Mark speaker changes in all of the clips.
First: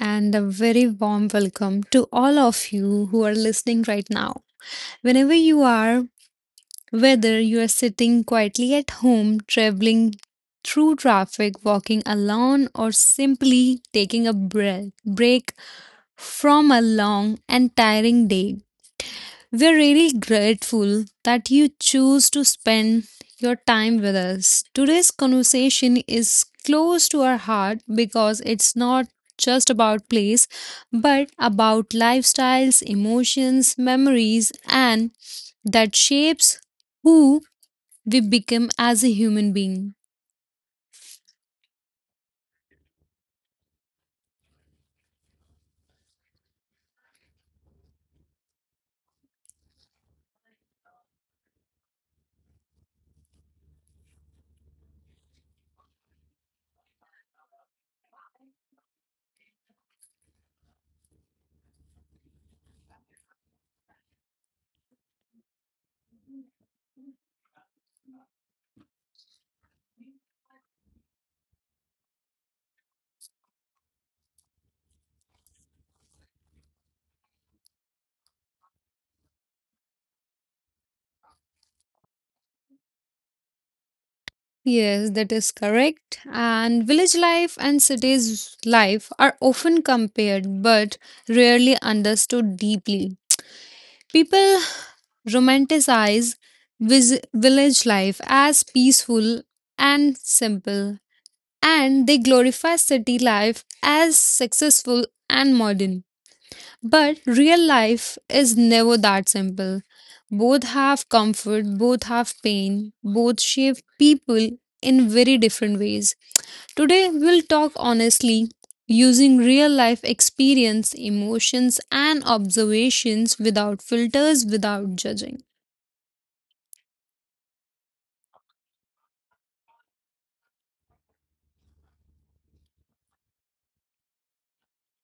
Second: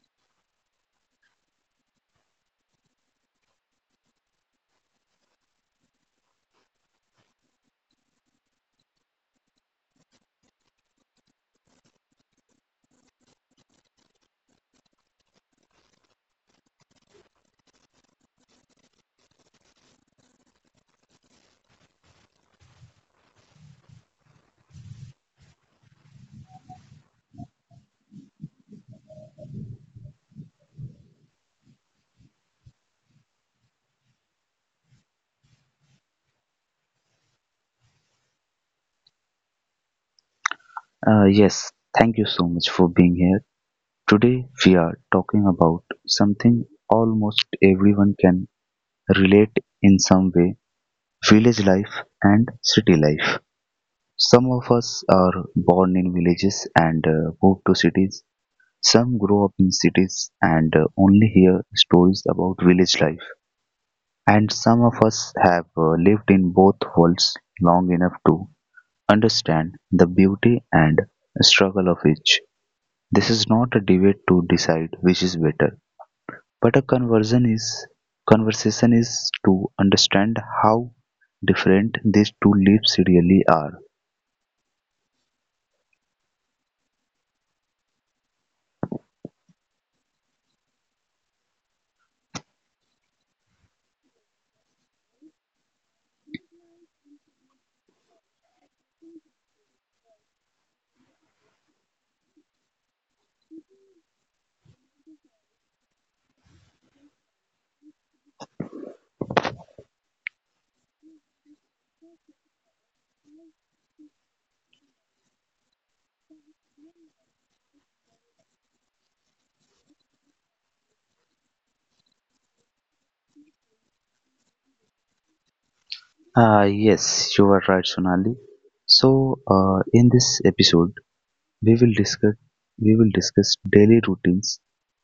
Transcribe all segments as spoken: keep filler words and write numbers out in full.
Speaker 1: and a very warm welcome to all of you who are listening right now. Whenever you are, whether you are sitting quietly at home, traveling through traffic, walking alone, or simply taking a breath, break from a long and tiring day, we're really grateful that you choose to spend your time with us. Today's conversation is close to our heart because it's not just about place, but about lifestyles, emotions, memories, and that shapes who we become as a human being.
Speaker 2: Uh, yes, Thank you so much for being here. Today we are talking about something almost everyone can relate in some way village life and city life. Some of us are born in villages and uh, move to cities. Some grow up in cities and uh, only hear stories about village life. And some of us have uh, lived in both worlds long enough to understand the beauty and struggle of each. This is not a debate to decide which is better, but a conversion is conversation is to understand how different these two leaves really are.
Speaker 1: Yes, that is correct. And village life and cities life are often compared but rarely understood deeply. People romanticize vis- village life as peaceful and simple, and they glorify city life as successful and modern. But real life is never that simple. Both have comfort, both have pain, both shape people in very different ways. Today, we'll talk honestly using real life experience, emotions, and observations without filters, without judging.
Speaker 2: Ah, yes, you are right, Sonali. So, uh, in this episode, we will discuss we will discuss daily routines,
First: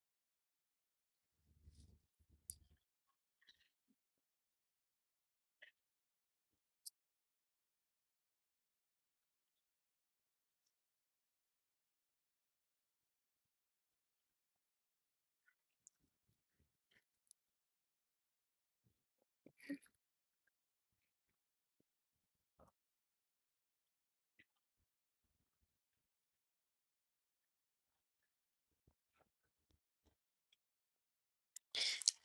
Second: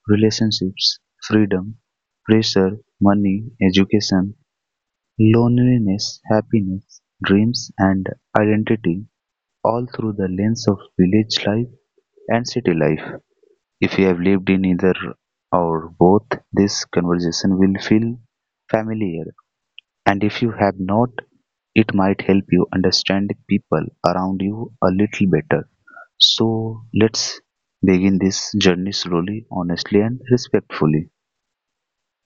Speaker 2: relationships, freedom, pressure, money, education, loneliness, happiness, dreams, and identity, all through the lens of village life and city life. If you have lived in either or both, this conversation will feel familiar. And if you have not, it might help you understand people around you a little better. So let's begin this journey slowly, honestly, and respectfully.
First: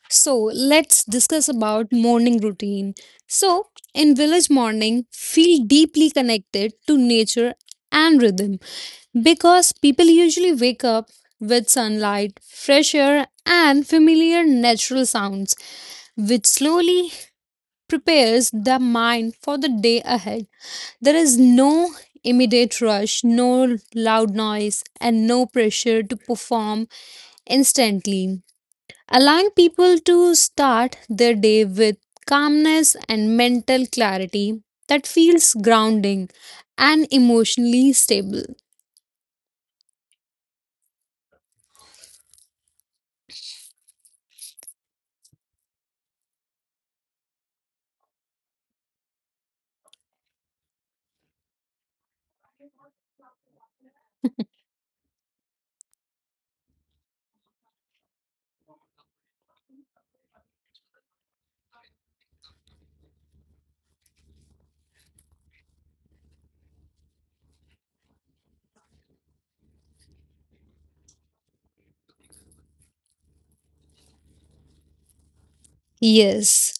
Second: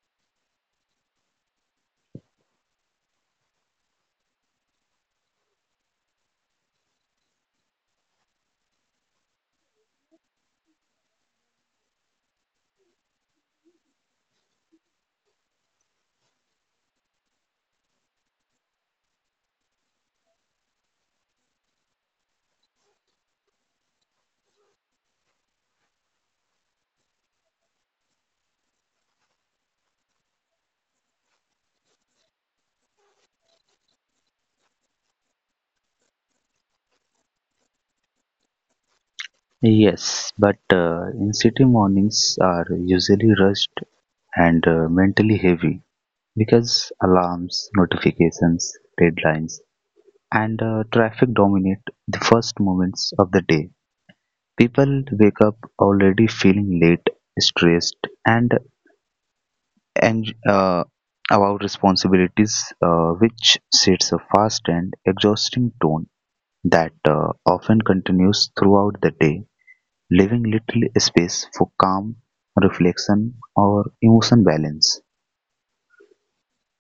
Speaker 1: So, let's discuss about morning routine. So, in village morning, feel deeply connected to nature and rhythm because people usually wake up with sunlight, fresh air, and familiar natural sounds, which slowly prepares the mind for the day ahead. There is no immediate rush, no loud noise, and no pressure to perform instantly, allowing people to start their day with calmness and mental clarity that feels grounding and emotionally stable.
Speaker 2: Yes, but uh, in city mornings are usually rushed and uh, mentally heavy because alarms, notifications, deadlines, and uh, traffic dominate the first moments of the day. People wake up already feeling late, stressed, and ang- uh, about responsibilities, uh, which sets a fast and exhausting tone that uh, often continues throughout the day, leaving little space for calm reflection or emotion balance.
Speaker 1: Yes,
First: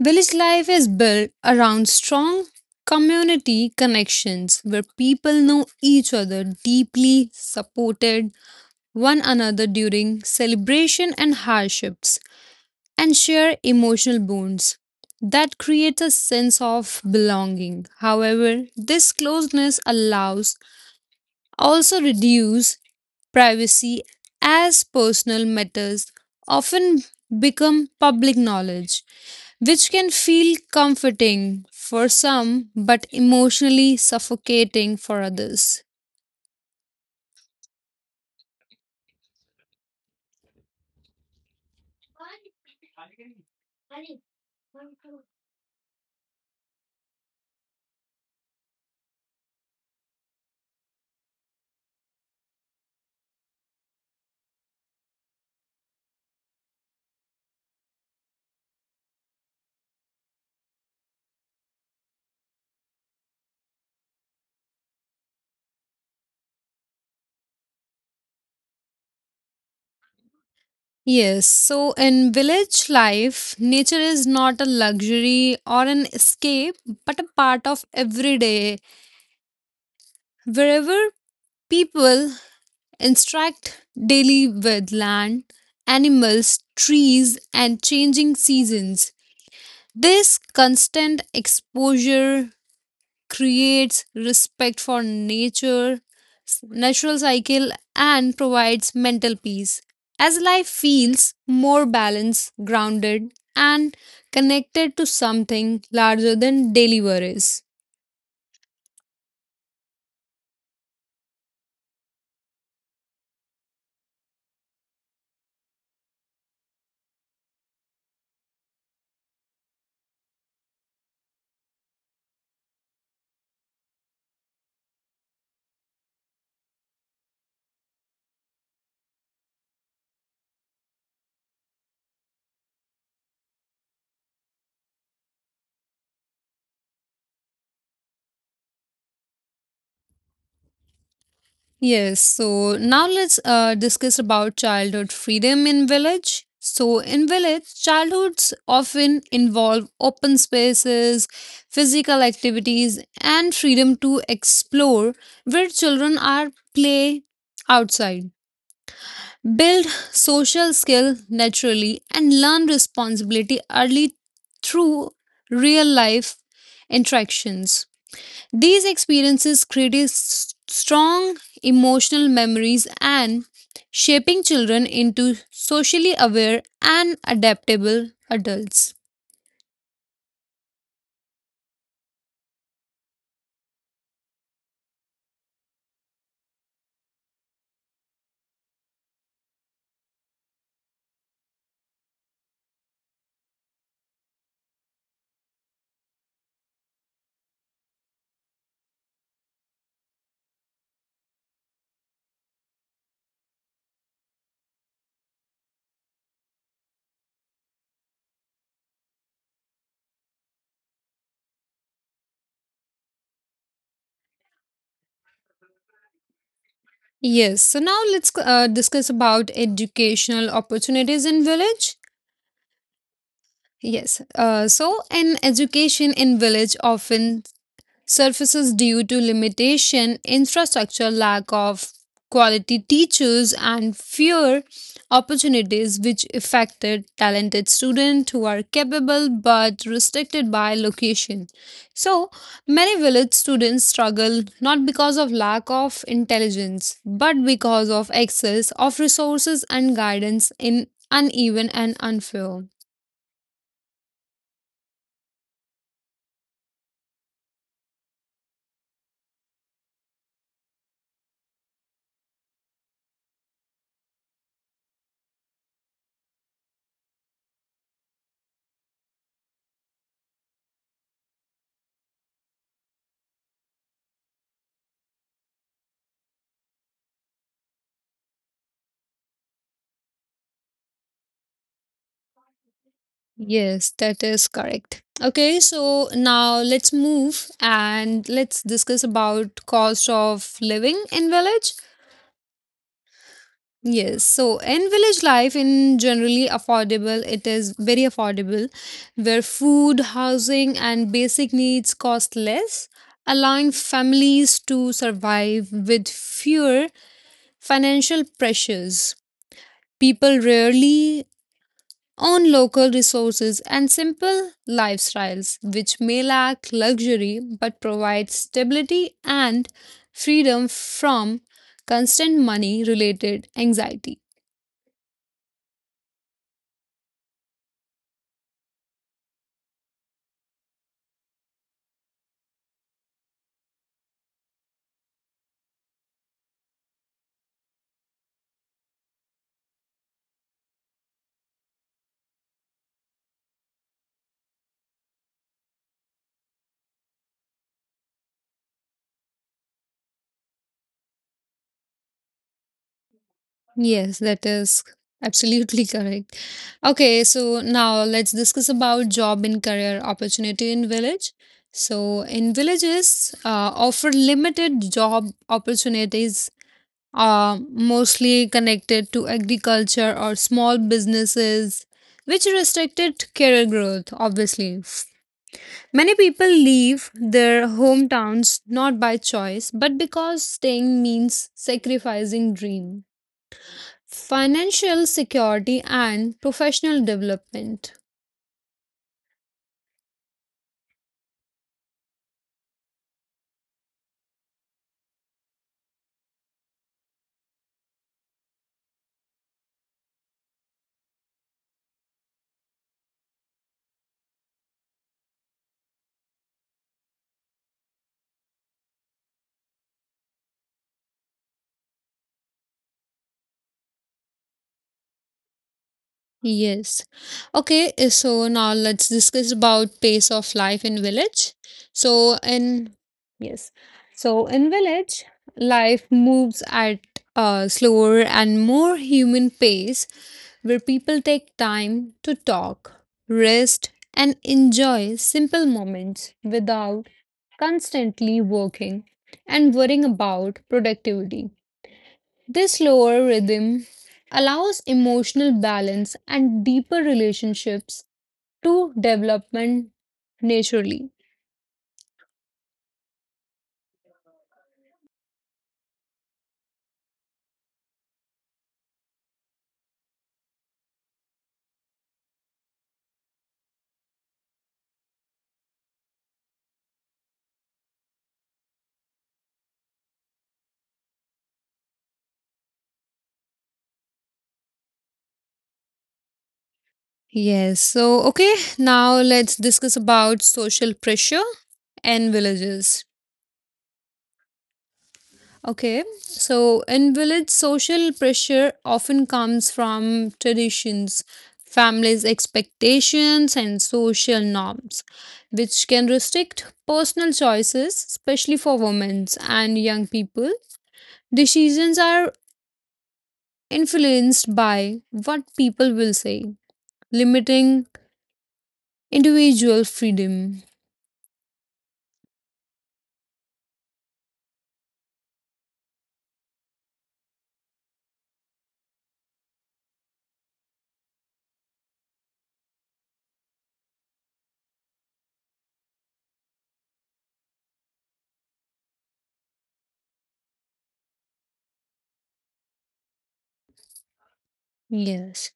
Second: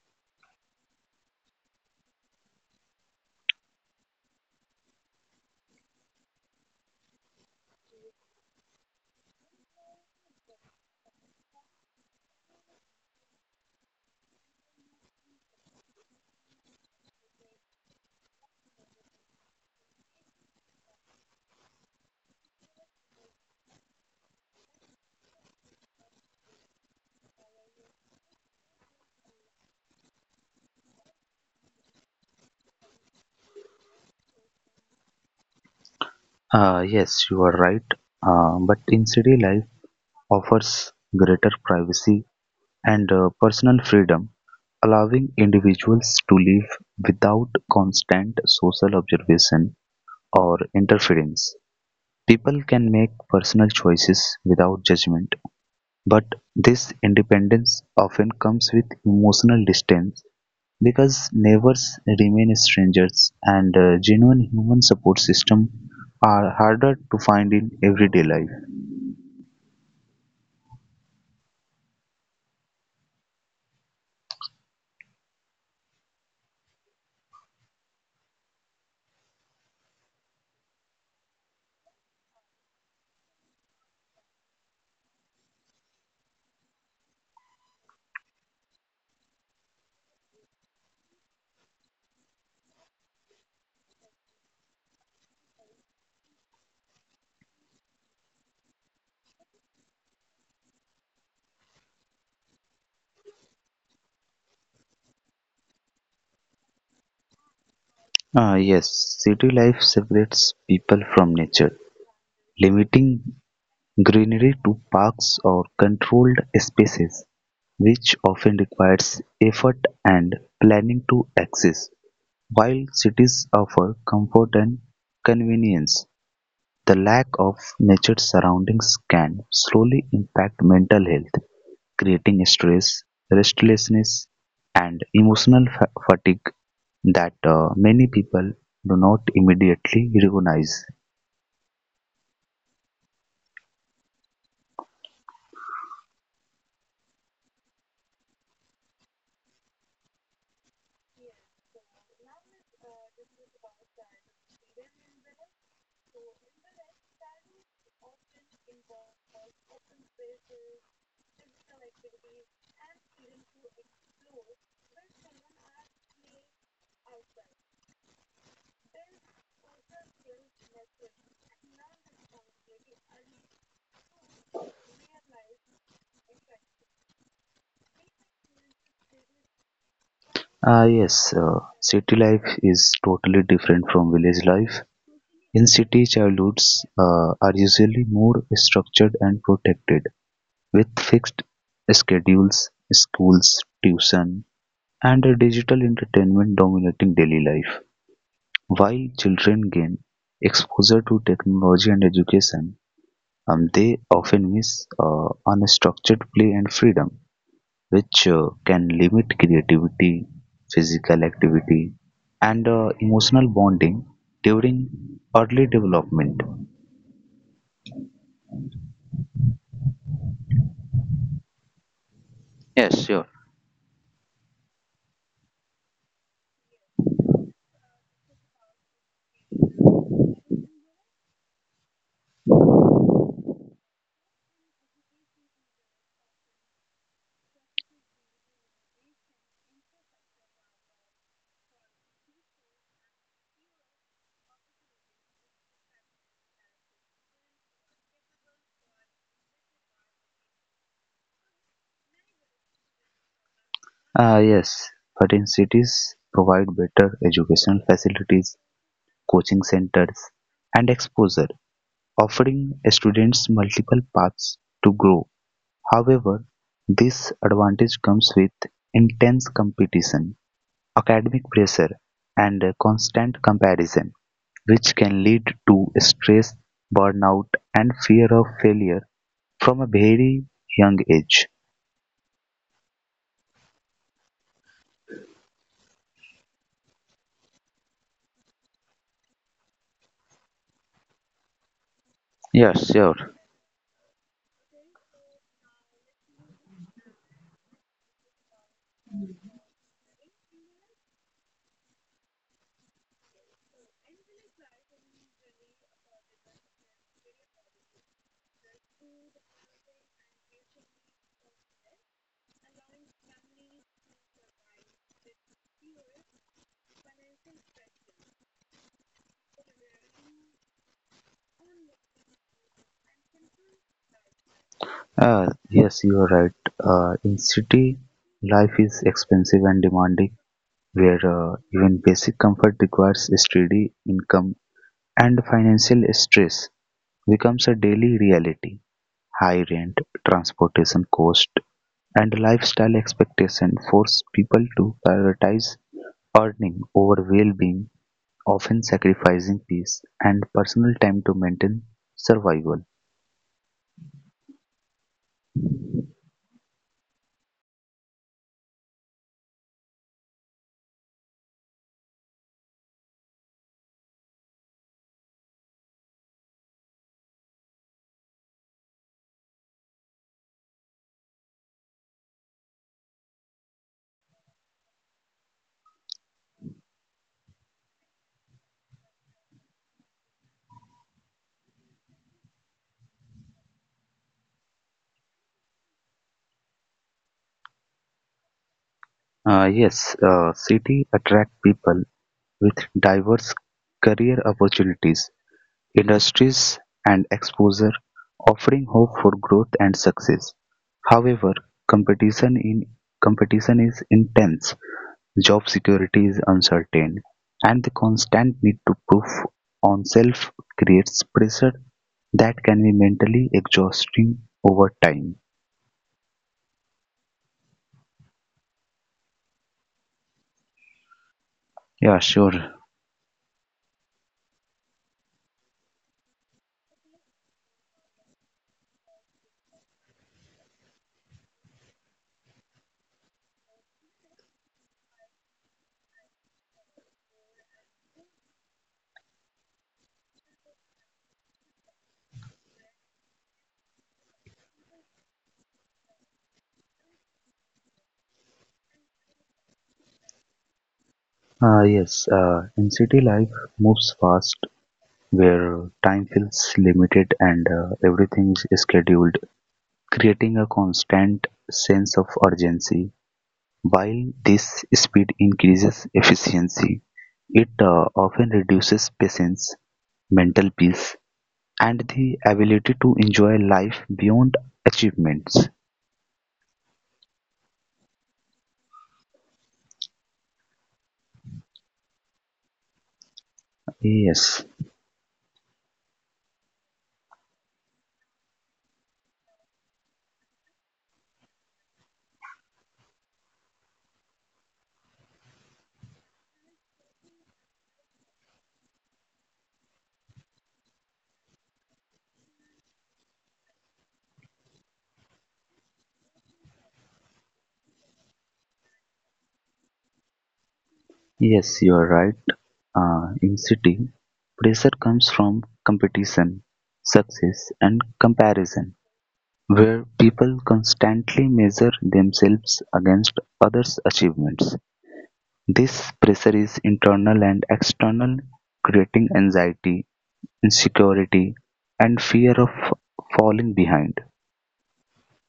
Speaker 1: village life is built around strong community connections where people know each other deeply supported one another during celebration and hardships and share emotional bonds that create a sense of belonging. However, this closeness allows also reduce privacy as personal matters often become public knowledge, which can feel comforting for some but emotionally suffocating for others.
Speaker 2: Uh, yes, you are right, uh, but in city life offers greater privacy and uh, personal freedom, allowing individuals to live without constant social observation or interference. People can make personal choices without judgment, but this independence often comes with emotional distance because neighbors remain strangers and uh, genuine human support systems are harder to find in everyday life.
Speaker 1: Yes, so in village life, nature is not a luxury or an escape, but a part of everyday. Wherever people interact daily with land, animals, trees, and changing seasons, this constant exposure creates respect for nature, s- natural cycle, and provides mental peace. As life feels more balanced, grounded, and connected to something larger than daily worries.
Speaker 2: Ah yes, city life separates people from nature, limiting greenery to parks or controlled spaces, which often requires effort and planning to access. While cities offer comfort and convenience, the lack of natured surroundings can slowly impact mental health, creating stress, restlessness, and emotional fa- fatigue that uh, many people do not immediately recognize.
Speaker 1: Yes, so now let's uh, discuss about childhood freedom in village. So in village, childhoods often involve open spaces, physical activities, and freedom to explore where children are play outside. Build social skill naturally and learn responsibility early through real life interactions. These experiences create strong emotional memories and shaping children into socially aware and adaptable adults.
Speaker 2: Ah yes, uh, city life is totally different from village life. In city, childhoods uh, are usually more structured and protected, with fixed schedules, schools, tuition, and a digital entertainment dominating daily life. While children gain exposure to technology and education, um, they often miss uh, unstructured play and freedom which uh, can limit creativity, physical activity, and uh, emotional bonding during early development.
Speaker 1: Yes, so now let's uh, discuss about educational opportunities in village.
Speaker 2: Yes, sure.
Speaker 1: Yes, uh, so an education in village often surfaces due to limitation, infrastructure, lack of quality teachers, and fewer opportunities, which affected talented students who are capable but restricted by location. So, many village students struggle not because of lack of intelligence, but because of excess of resources and guidance in uneven and unfair.
Speaker 2: Ah, yes, but in cities provide better educational facilities, coaching centers, and exposure, offering students multiple paths to grow. However, this advantage comes with intense competition, academic pressure, and constant comparison, which can lead to stress, burnout, and fear of failure from a very young age.
Speaker 1: Yes, that is correct. Okay, so now let's move and let's discuss about cost of living in village.
Speaker 2: Yes, sure.
Speaker 1: Yes, so in village life in generally affordable, it is very affordable where food, housing and basic needs cost less, allowing families to survive with fewer financial pressures. People rarely on local resources and simple lifestyles, which may lack luxury but provide stability and freedom from constant money related anxiety.
Speaker 2: Uh, yes, you are right. Uh, in city, life is expensive and demanding, where uh, even basic comfort requires steady income and financial stress becomes a daily reality. High rent, transportation cost, and lifestyle expectation force people to prioritize earning over well-being often sacrificing peace and personal time to maintain survival.
Speaker 1: Yes, that is absolutely correct. Okay, so now let's discuss about job and career opportunity in village. So, in villages, uh, offer limited job opportunities are mostly connected to agriculture or small businesses, which restricted career growth, obviously. Many people leave their hometowns not by choice, but because staying means sacrificing dream, financial security, and professional development.
Speaker 2: Uh, yes, uh, city attract people with diverse career opportunities, industries, and exposure, offering hope for growth and success. However, competition in competition is intense, job security is uncertain, and the constant need to prove on self creates pressure that can be mentally exhausting over time.
Speaker 1: Yes. Okay, uh, so now let's discuss about pace of life in village.
Speaker 2: Yeah,
Speaker 1: So
Speaker 2: sure.
Speaker 1: in yes. So in village, life moves at a slower and more human pace where people take time to talk, rest, and enjoy simple moments without constantly working and worrying about productivity. This slower rhythm allows emotional balance and deeper relationships to development naturally.
Speaker 2: Uh, yes, uh, in city life moves fast where time feels limited and uh, everything is scheduled, creating a constant sense of urgency. While this speed increases efficiency, it uh, often reduces patience, mental peace, and the ability to enjoy life beyond achievements.
Speaker 1: Yes, so okay, now let's discuss about social pressure and villages.
Speaker 2: Yes.
Speaker 1: Okay, so in village, social pressure often comes from traditions, families' expectations, and social norms, which can restrict personal choices, especially for women and young people. Decisions are influenced by what people will say, limiting individual freedom.
Speaker 2: Yes, you are right. Uh, in city, pressure comes from competition, success, and comparison, where people constantly measure themselves against others' achievements. This pressure is internal and external, creating anxiety, insecurity, and fear of falling behind.
Speaker 1: Yes.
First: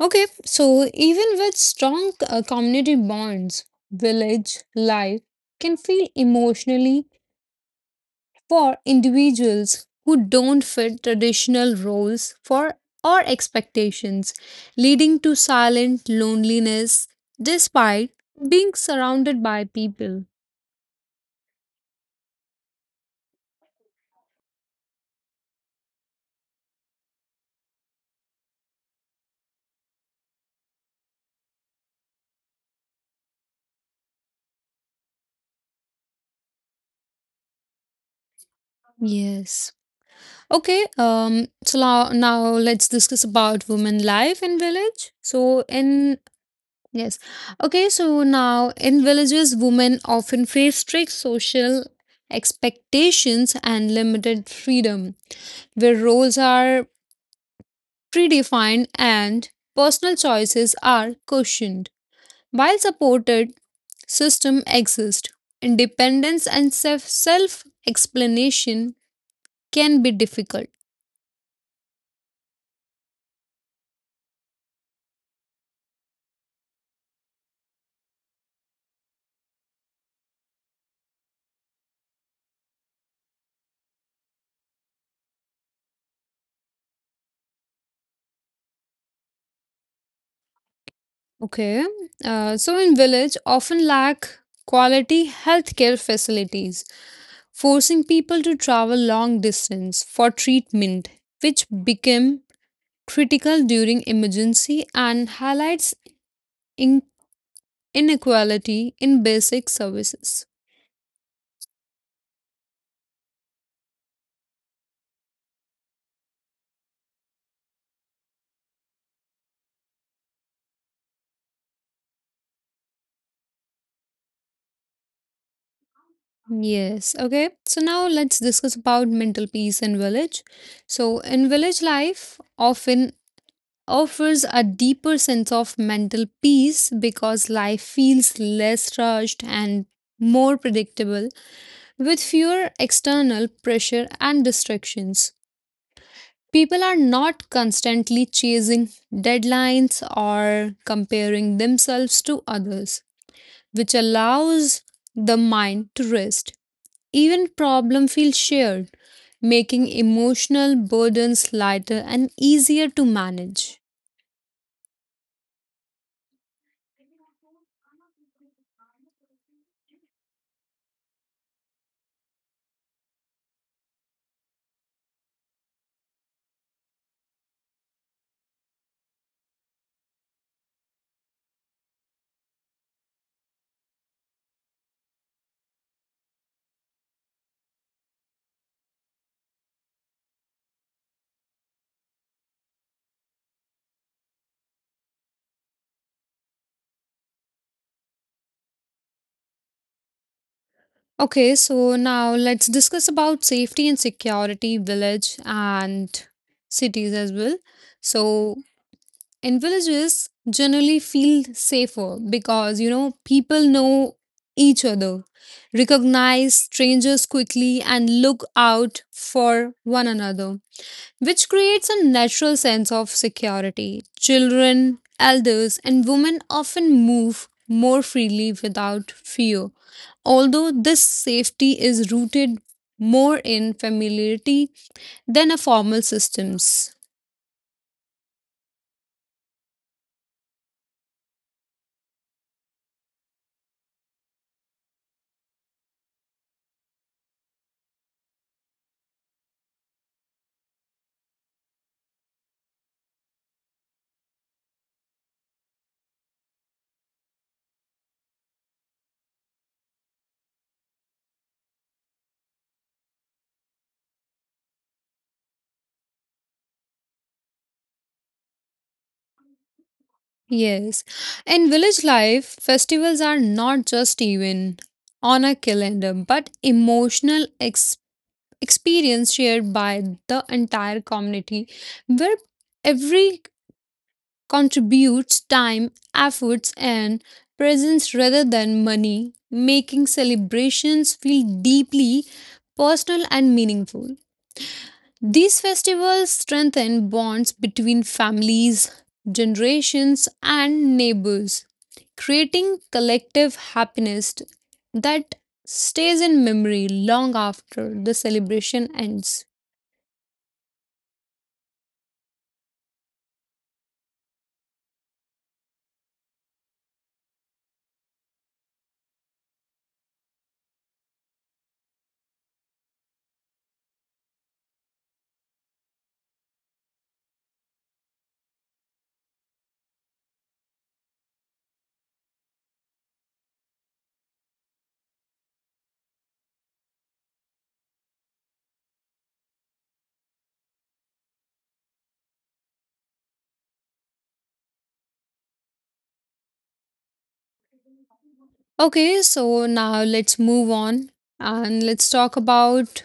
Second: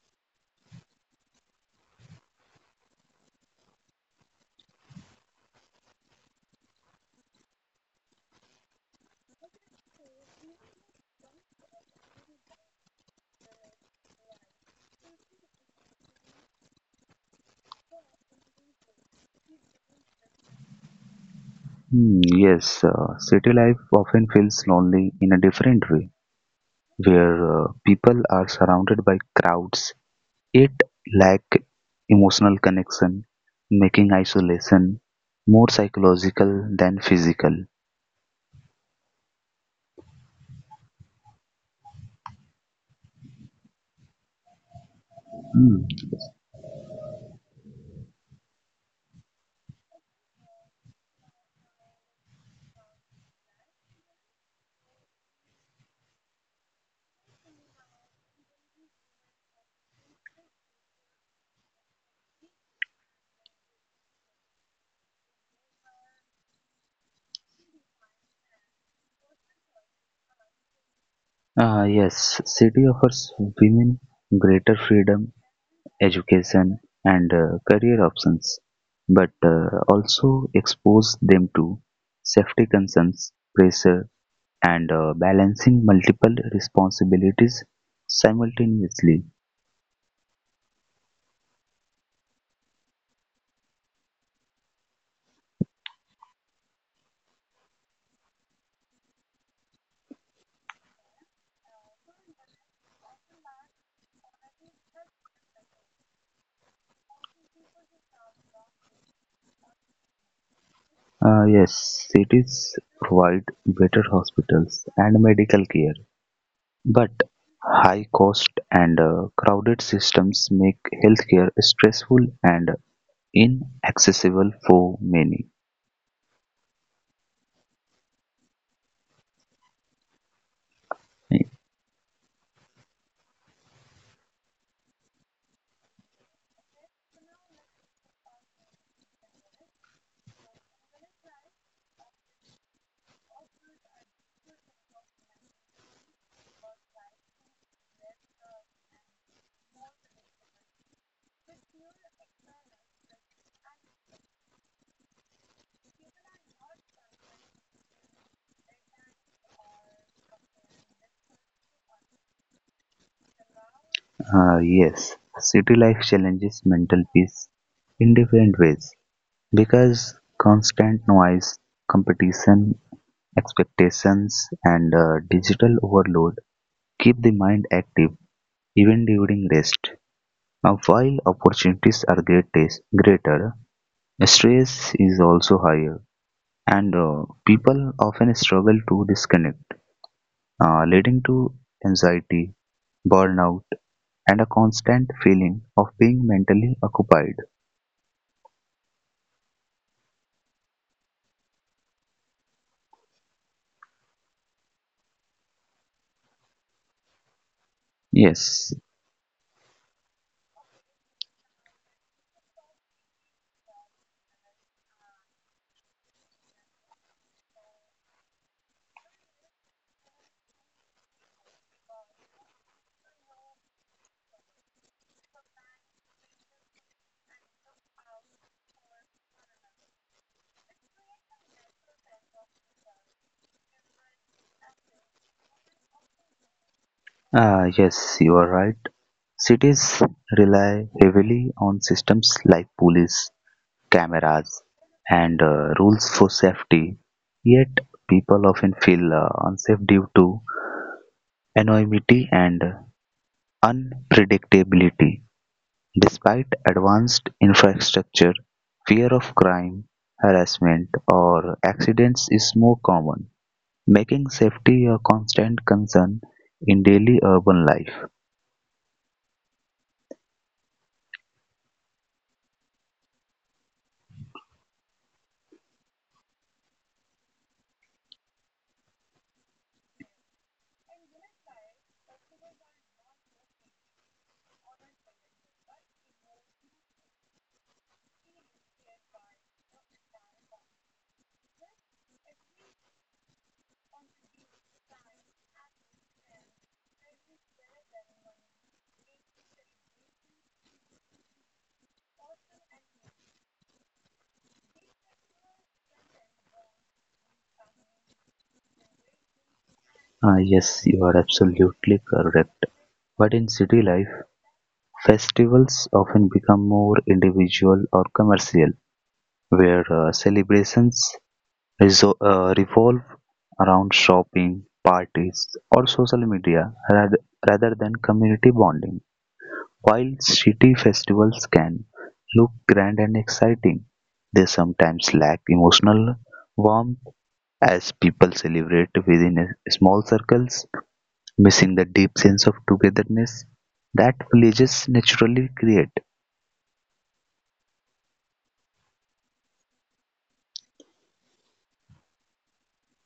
Speaker 1: Okay, so even with strong uh, community bonds, village life can feel emotionally for individuals who don't fit traditional roles for or expectations, leading to silent loneliness despite being surrounded by people.
Speaker 2: Hmm, yes, uh, city life often feels lonely in a different way, where uh, people are surrounded by crowds, it lacked emotional connection, making isolation more psychological than physical.
Speaker 1: Yes. Okay, um, so now, now let's discuss about women life in village. So
Speaker 2: Hmm.
Speaker 1: in yes, okay, so now in villages, women often face strict social expectations and limited freedom, where roles are predefined and personal choices are cushioned. While supported system exist, independence and self self explanation can be difficult.
Speaker 2: Ah yes, city offers women greater freedom, education, and uh, career options, but uh, also expose them to safety concerns, pressure, and uh, balancing multiple responsibilities simultaneously.
Speaker 1: Okay. Uh, so in village often lack quality healthcare facilities, forcing people to travel long distance for treatment, which became critical during emergency and highlights in- inequality in basic services.
Speaker 2: Uh, yes, cities provide better hospitals and medical care, but high cost and uh, crowded systems make healthcare stressful and inaccessible for many.
Speaker 1: Yes, okay. So now let's discuss about mental peace in village. So in village life, often offers a deeper sense of mental peace because life feels less rushed and more predictable with fewer external pressure and distractions. People are not constantly chasing deadlines or comparing themselves to others, which allows the mind to rest. Even problem feel shared, making emotional burdens lighter and easier to manage.
Speaker 2: Uh, yes, city life challenges mental peace in different ways because constant noise, competition, expectations, and uh, digital overload keep the mind active even during rest. Uh, While opportunities are greatest, greater, stress is also higher, and uh, people often struggle to disconnect, uh, leading to anxiety, burnout, and a constant feeling of being mentally occupied.
Speaker 1: Okay, so now let's discuss about safety and security village and cities as well. So
Speaker 2: Yes,
Speaker 1: in villages generally feel safer because you know people know each other, recognize strangers quickly and look out for one another which creates a natural sense of security. Children, elders, and women often move more freely without fear, although this safety is rooted more in familiarity than a formal systems.
Speaker 2: uh, yes, you are right. Cities rely heavily on systems like police, cameras, and uh, rules for safety, yet people often feel uh, unsafe due to anonymity and unpredictability. Despite advanced infrastructure, fear of crime, harassment, or accidents is more common, making safety a constant concern in daily urban life.
Speaker 1: Yes, in village life, festivals are not just even on a calendar but emotional ex- experience shared by the entire community where every contributes time, efforts, and presence rather than money, making celebrations feel deeply personal and meaningful. These festivals strengthen bonds between families, generations, and neighbors, creating collective happiness that stays in memory long after the celebration ends.
Speaker 2: Ah, yes, you are absolutely correct. But in city life, festivals often become more individual or commercial, where uh, celebrations reso- uh, revolve around shopping, parties, or social media rather, rather than community bonding. While city festivals can look grand and exciting, they sometimes lack emotional warmth as people celebrate within a- small circles, missing the deep sense of togetherness that villages naturally create.
Speaker 1: Okay, so now let's move on and let's talk about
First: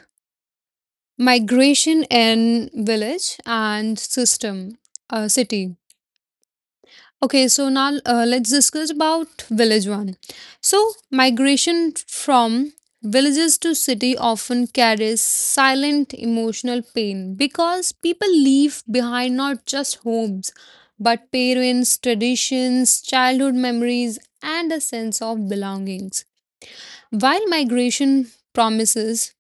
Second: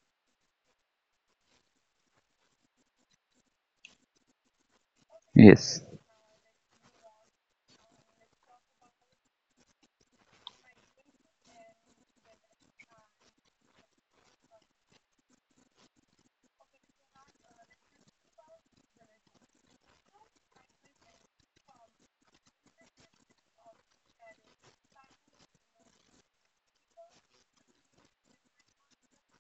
Speaker 1: migration in village and system uh, city.
Speaker 2: Yes.
Speaker 1: Okay so now uh, let's discuss about village one. So migration from villages to city often carries silent emotional pain because people leave behind not just homes but parents traditions childhood memories and a sense of belongings. While migration promises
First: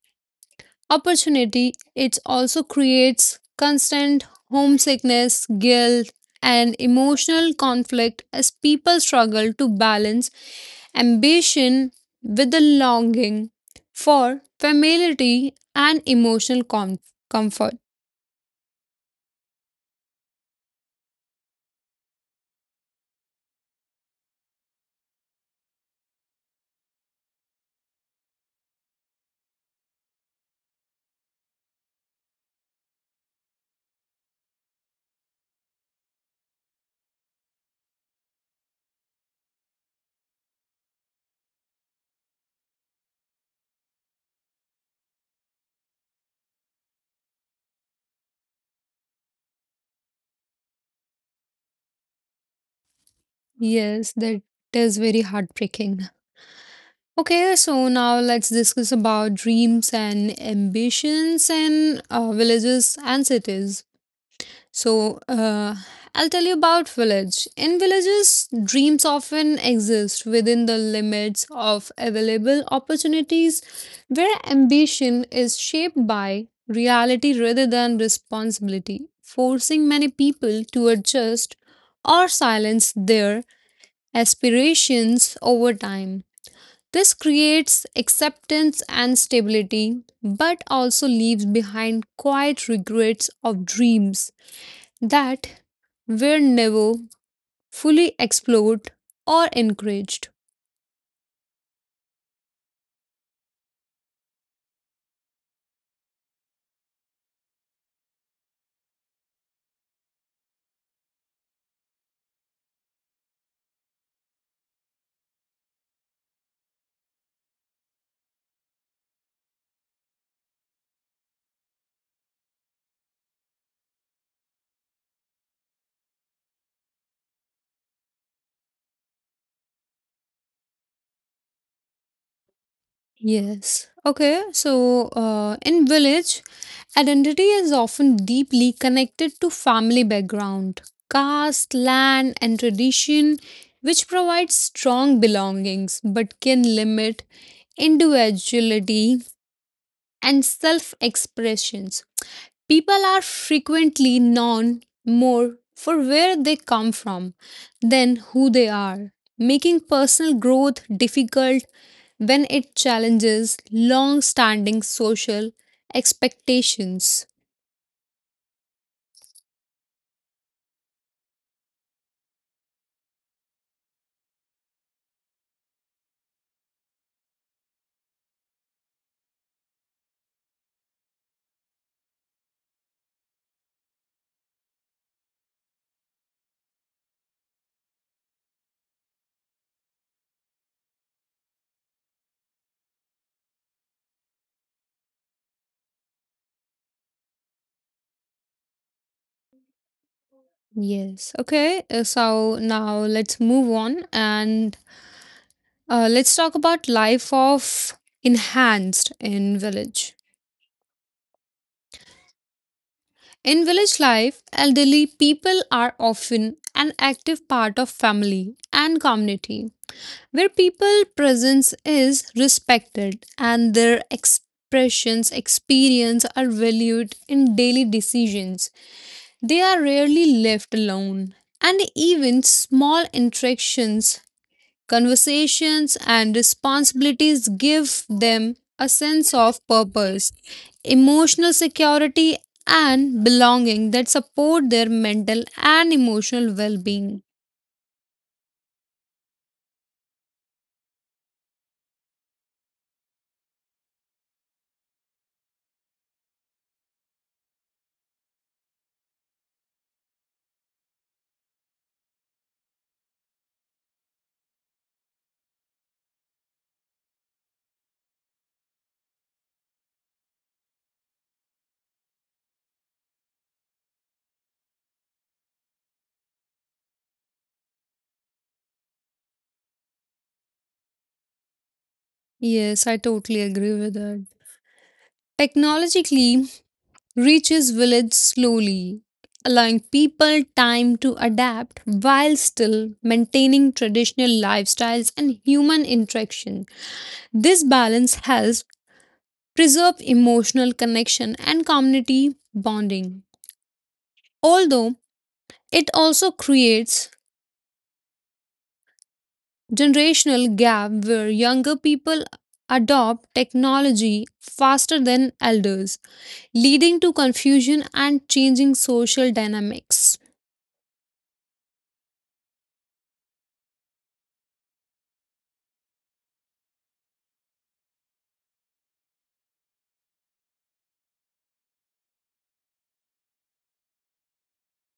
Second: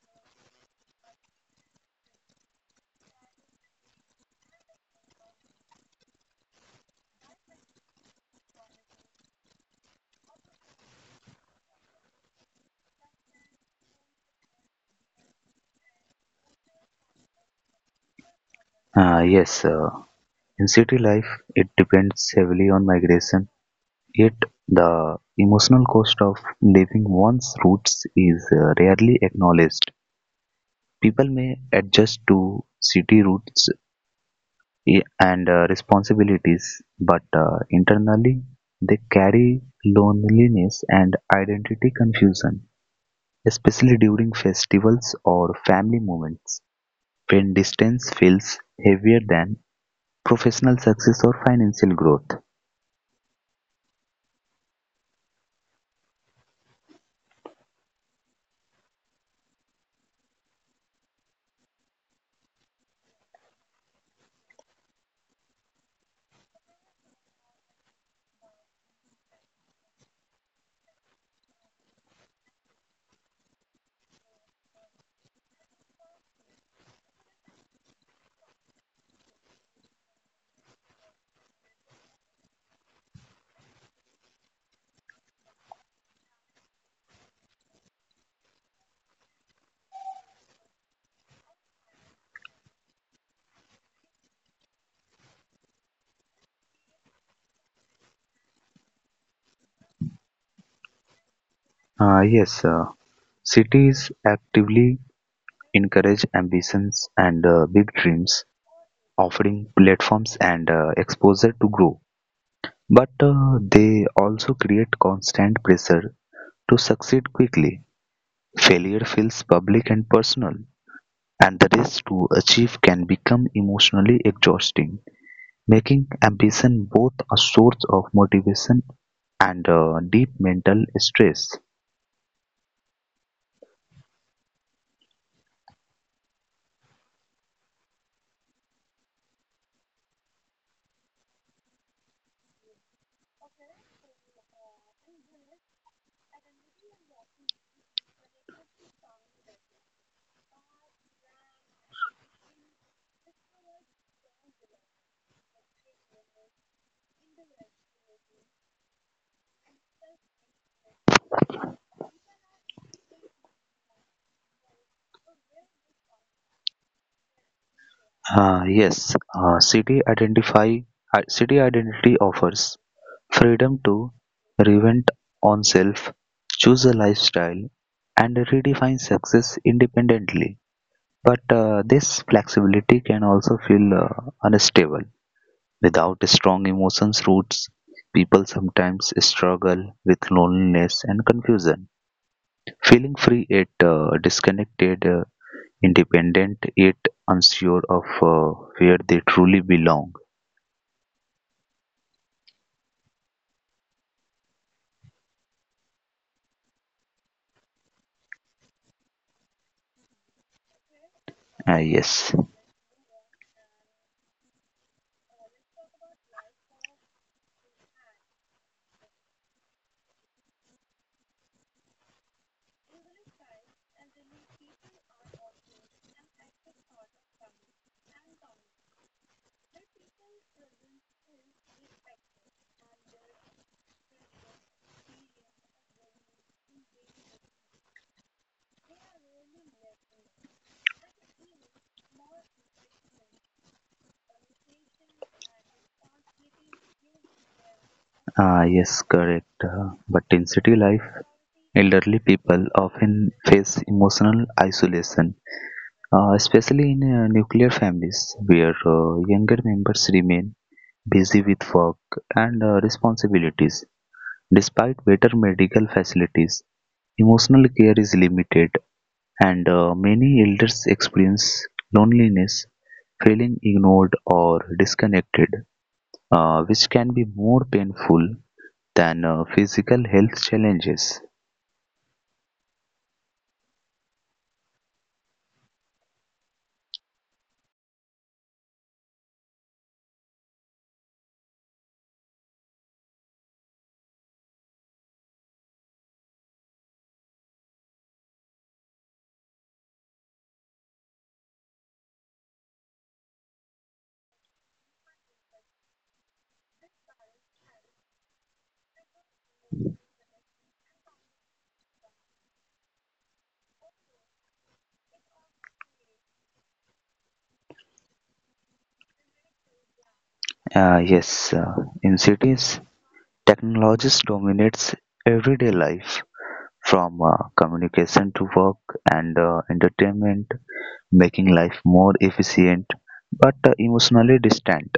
Speaker 1: opportunity, it also creates constant homesickness, guilt, and emotional conflict as people struggle to balance ambition with the longing for familiarity and emotional com- comfort.
Speaker 2: Uh, yes, uh, in city life, it depends heavily on migration yet the emotional cost of leaving one's roots is uh, rarely acknowledged. People may adjust to city routes i- and uh, responsibilities, but uh, internally they carry loneliness and identity confusion, especially during festivals or family moments when distance feels heavier than professional success or financial growth.
Speaker 1: Yes, that is very heartbreaking. Okay, so now let's discuss about dreams and ambitions in uh, villages and cities. So, uh, I'll tell you about village. In villages, dreams often exist within the limits of available opportunities where ambition is shaped by reality rather than responsibility, forcing many people to adjust or silence their aspirations over time. This creates acceptance and stability, but also leaves behind quiet regrets of dreams that were never fully explored or encouraged.
Speaker 2: Uh, yes, uh, cities actively encourage ambitions and uh, big dreams, offering platforms and uh, exposure to grow. But uh, they also create constant pressure to succeed quickly. Failure feels public and personal, and the race to achieve can become emotionally exhausting, making ambition both a source of motivation and uh, deep mental stress.
Speaker 1: Yes. Okay. So, uh, in village, identity is often deeply connected to family background, caste, land, and tradition, which provides strong belongings but can limit individuality and self expressions. People are frequently known more for where they come from than who they are, making personal growth difficult when it challenges long standing social expectations.
Speaker 2: Uh, yes, uh, city identify i- city identity offers freedom to reinvent oneself, choose a lifestyle, and redefine success independently. But uh, this flexibility can also feel uh, unstable. Without strong emotions roots, people sometimes struggle with loneliness and confusion. Feeling free yet uh, disconnected, uh, independent yet unsure of uh, where they truly belong.
Speaker 1: Yes, okay, uh, so now let's move on and uh, let's talk about life of enhanced in village.
Speaker 2: Ah, yes,
Speaker 1: In village life, elderly people are often an active part of family and community, where people presence is respected and their expressions experience are valued in daily decisions. They are rarely left alone and even small interactions conversations, and responsibilities give them a sense of purpose, emotional security, and belonging that support their mental and emotional well being.
Speaker 2: ah, yes, correct. Uh, but in city life, elderly people often face emotional isolation, uh, especially in uh, nuclear families where uh, younger members remain busy with work and uh, responsibilities. Despite better medical facilities, emotional care is limited, and uh, many elders experience loneliness, feeling ignored or disconnected, uh, which can be more painful than uh, physical health challenges.
Speaker 1: Yes, I totally agree with that. Technologically, reaches village slowly, allowing people time to adapt while still maintaining traditional lifestyles and human interaction. This balance helps preserve emotional connection and community bonding. Although it also creates generational gap where younger people adopt technology faster than elders, leading to confusion and changing social dynamics.
Speaker 2: Uh, yes, uh, in cities, technology dominates everyday life from uh, communication to work and uh, entertainment, making life more efficient but uh, emotionally distant.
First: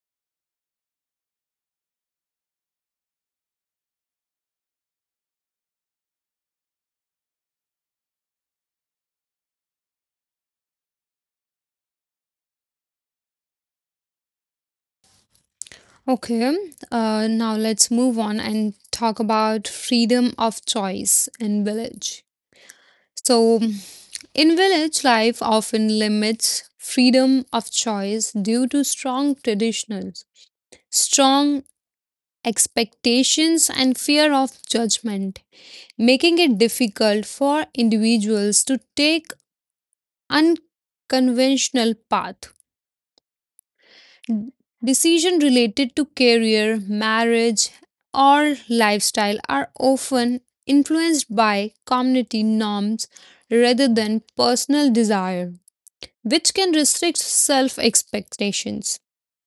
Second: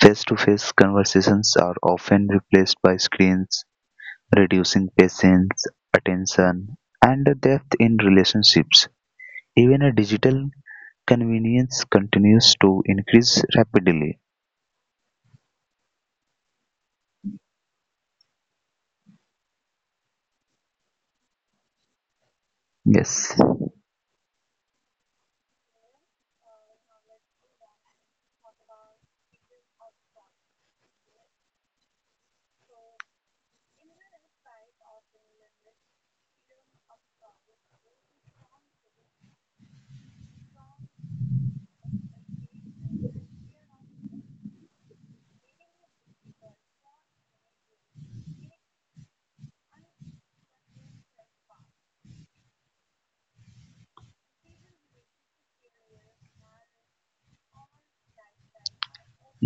Speaker 2: Face to face conversations are often replaced by screens, reducing patience, attention, and depth in relationships. Even a digital convenience continues to increase rapidly.
Speaker 1: Okay, uh, now let's move on and talk about freedom of choice in village.
Speaker 2: Yes.
Speaker 1: So in village, life often limits freedom of choice due to strong traditions, strong expectations, and fear of judgment, making it difficult for individuals to take unconventional path. Decision related to career, marriage, or lifestyle are often influenced by community norms rather than personal desire, which can restrict self expectations.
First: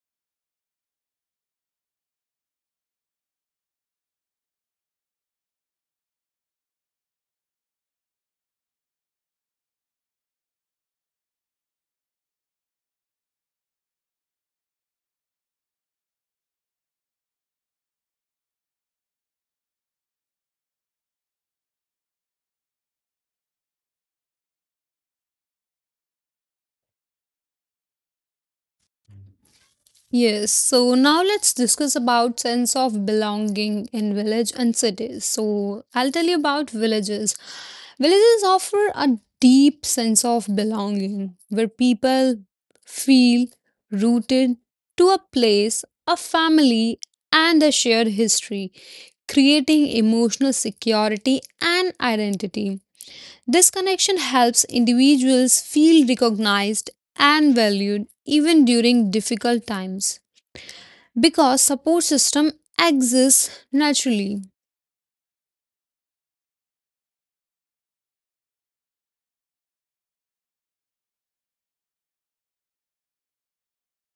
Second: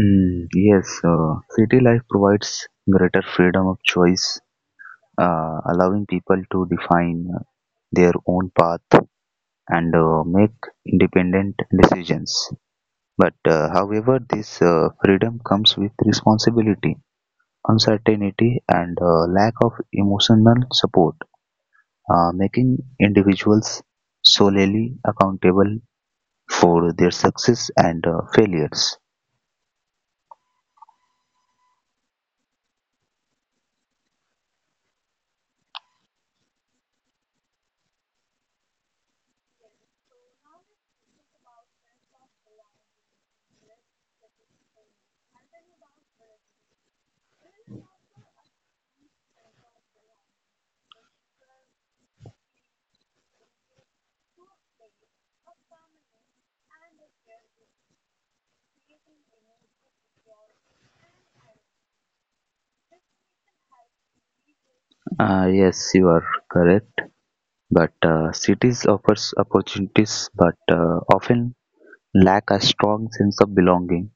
Speaker 2: Mm, yes. Uh, city life provides greater freedom of choice, uh, allowing people to define their own path and uh, make independent decisions. But, uh, however, this uh, freedom comes with responsibility, uncertainty, and uh, lack of emotional support, uh, making individuals solely accountable for their success and uh, failures.
Speaker 1: Yes, so now let's discuss about sense of belonging in village and cities. So I'll tell you about villages. Villages offer a deep sense of belonging where people feel rooted to a place, a family, and a shared history, creating emotional security and identity. This connection helps individuals feel recognized and valued even during difficult times because support system exists naturally.
Speaker 2: Uh, yes, you are correct. But uh, cities offer opportunities but uh, often lack a strong sense of belonging,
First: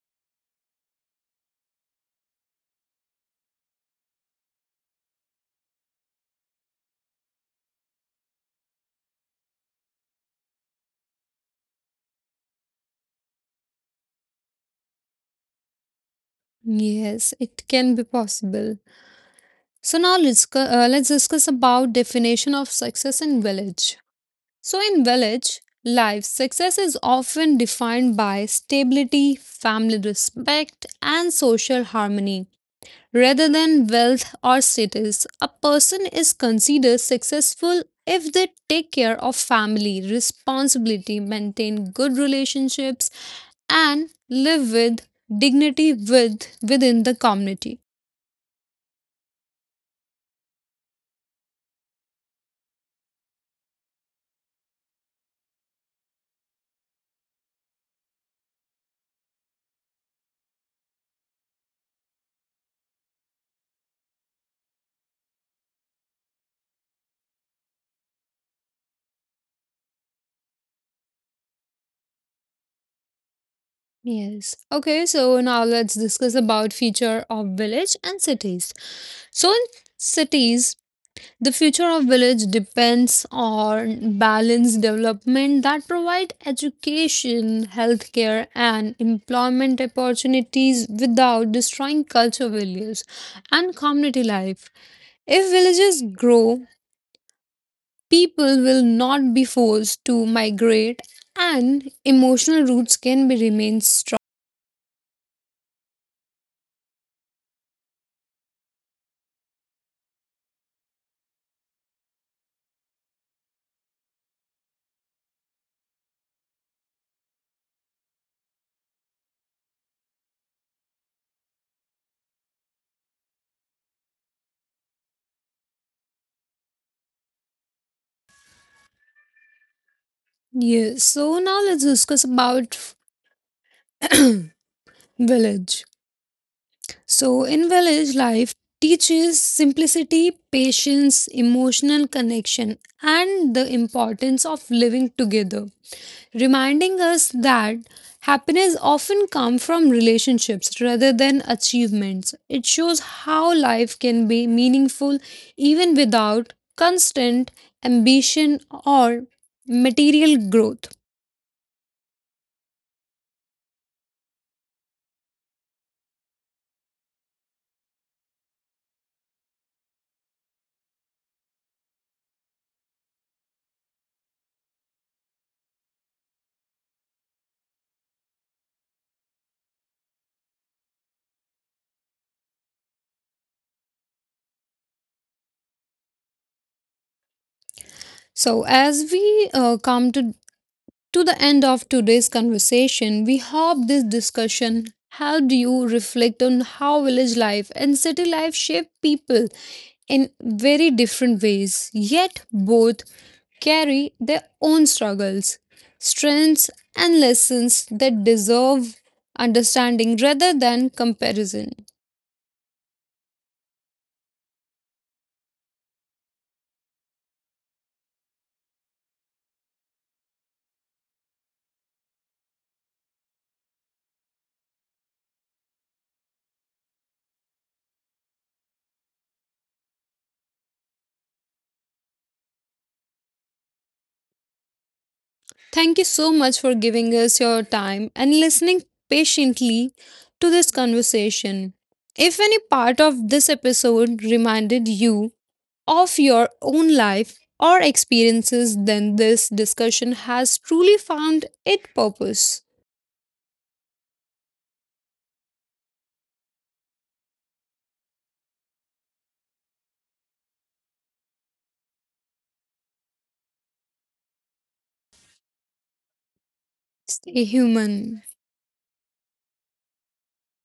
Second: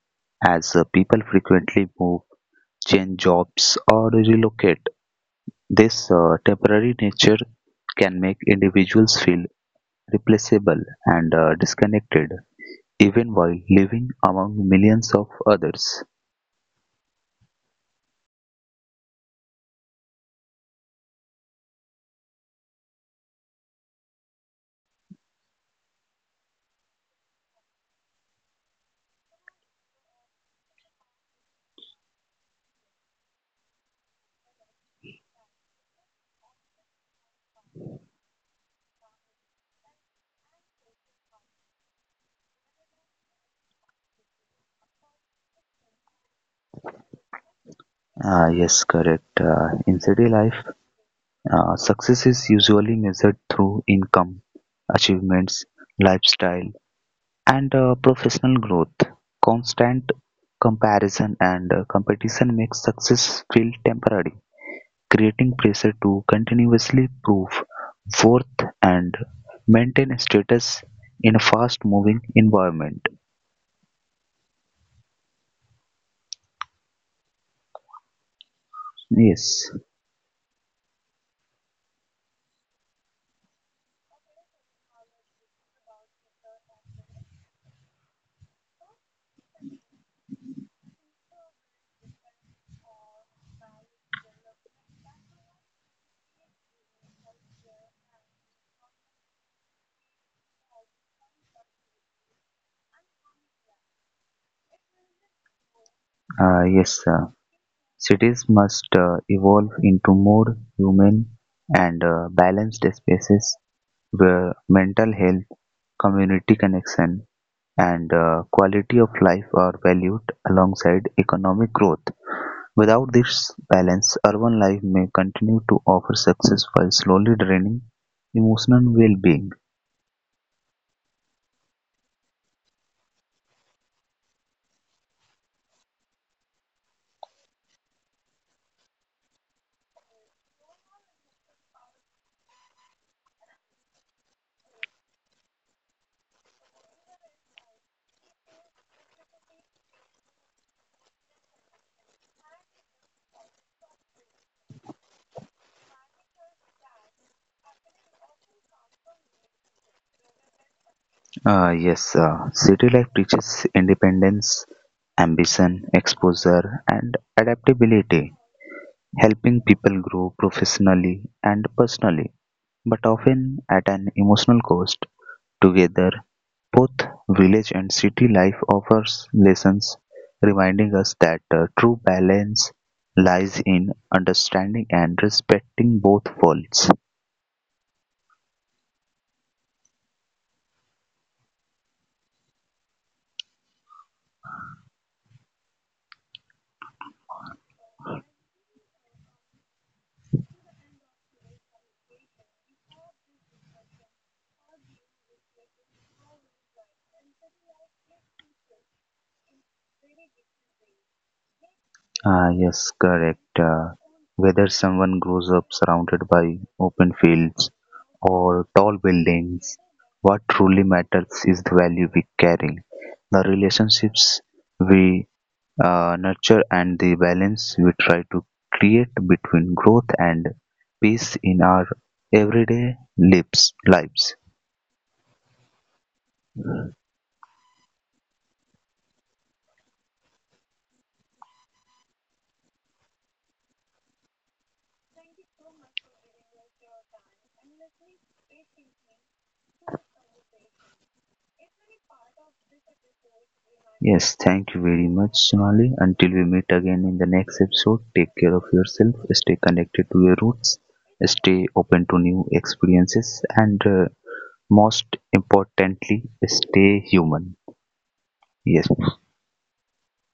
Speaker 2: as uh, people frequently move, change jobs, or relocate. This uh, temporary nature can make individuals feel replaceable and uh, disconnected, even while living among millions of others.
Speaker 1: Yes, it can be possible. So now let's co- uh, let's discuss about definition of success in village. So in village life, success is often defined by stability, family respect, and social harmony, rather than wealth or status. A person is considered successful if they take care of family responsibility, maintain good relationships, and live with dignity with within the community.
Speaker 2: Ah, yes, correct. Uh, in city life, uh, success is usually measured through income, achievements, lifestyle, and uh, professional growth, constant comparison and uh, competition makes success feel temporary, creating pressure to continuously prove worth and maintain status in a fast-moving environment.
Speaker 1: Yes. Okay, so now let's discuss about future of village and cities. So in
Speaker 2: Yes,
Speaker 1: cities, the future of village depends on balanced development that provide education, healthcare and employment opportunities without destroying culture values and community life. If villages grow, people will not be forced to migrate and emotional roots can be remain strong.
Speaker 2: uh, yes. Uh, cities must uh, evolve into more human and uh, balanced spaces where mental health, community connection, and uh, quality of life are valued alongside economic growth. Without this balance, urban life may continue to offer success while slowly draining emotional well being.
Speaker 1: Yes, so now let's discuss about village. So, in village life, teaches simplicity, patience, emotional connection, and the importance of living together, reminding us that happiness often comes from relationships rather than achievements. It shows how life can be meaningful even without constant ambition or material growth.
Speaker 2: Uh, yes, uh, city life teaches independence, ambition, exposure, and adaptability, helping people grow professionally and personally, but often at an emotional cost. Together, both village and city life offers lessons reminding us that the true balance lies in understanding and respecting both worlds.
Speaker 1: So, as we uh, come to to the end of today's conversation. We hope this discussion helped you reflect on how village life and city life shape people in very different ways, yet both carry their own struggles, strengths, and lessons that deserve understanding rather than comparison.
Speaker 2: Ah, yes, correct. Uh, whether someone grows up surrounded by open fields or tall buildings, what truly matters is the value we carry, the relationships we uh, nurture and the balance we try to create between growth and peace in our everyday lives lives
Speaker 1: Thank you so much for giving us your time and listening patiently to this conversation. If any part of this episode reminded you of your own life or experiences, then this discussion has truly found its purpose.
Speaker 2: Yes, thank you very much, Sonali. Until we meet again in the next episode, take care of yourself, stay connected to your roots, stay open to new experiences, and uh, most importantly, stay human.
Speaker 1: Stay human.
Speaker 2: Yes.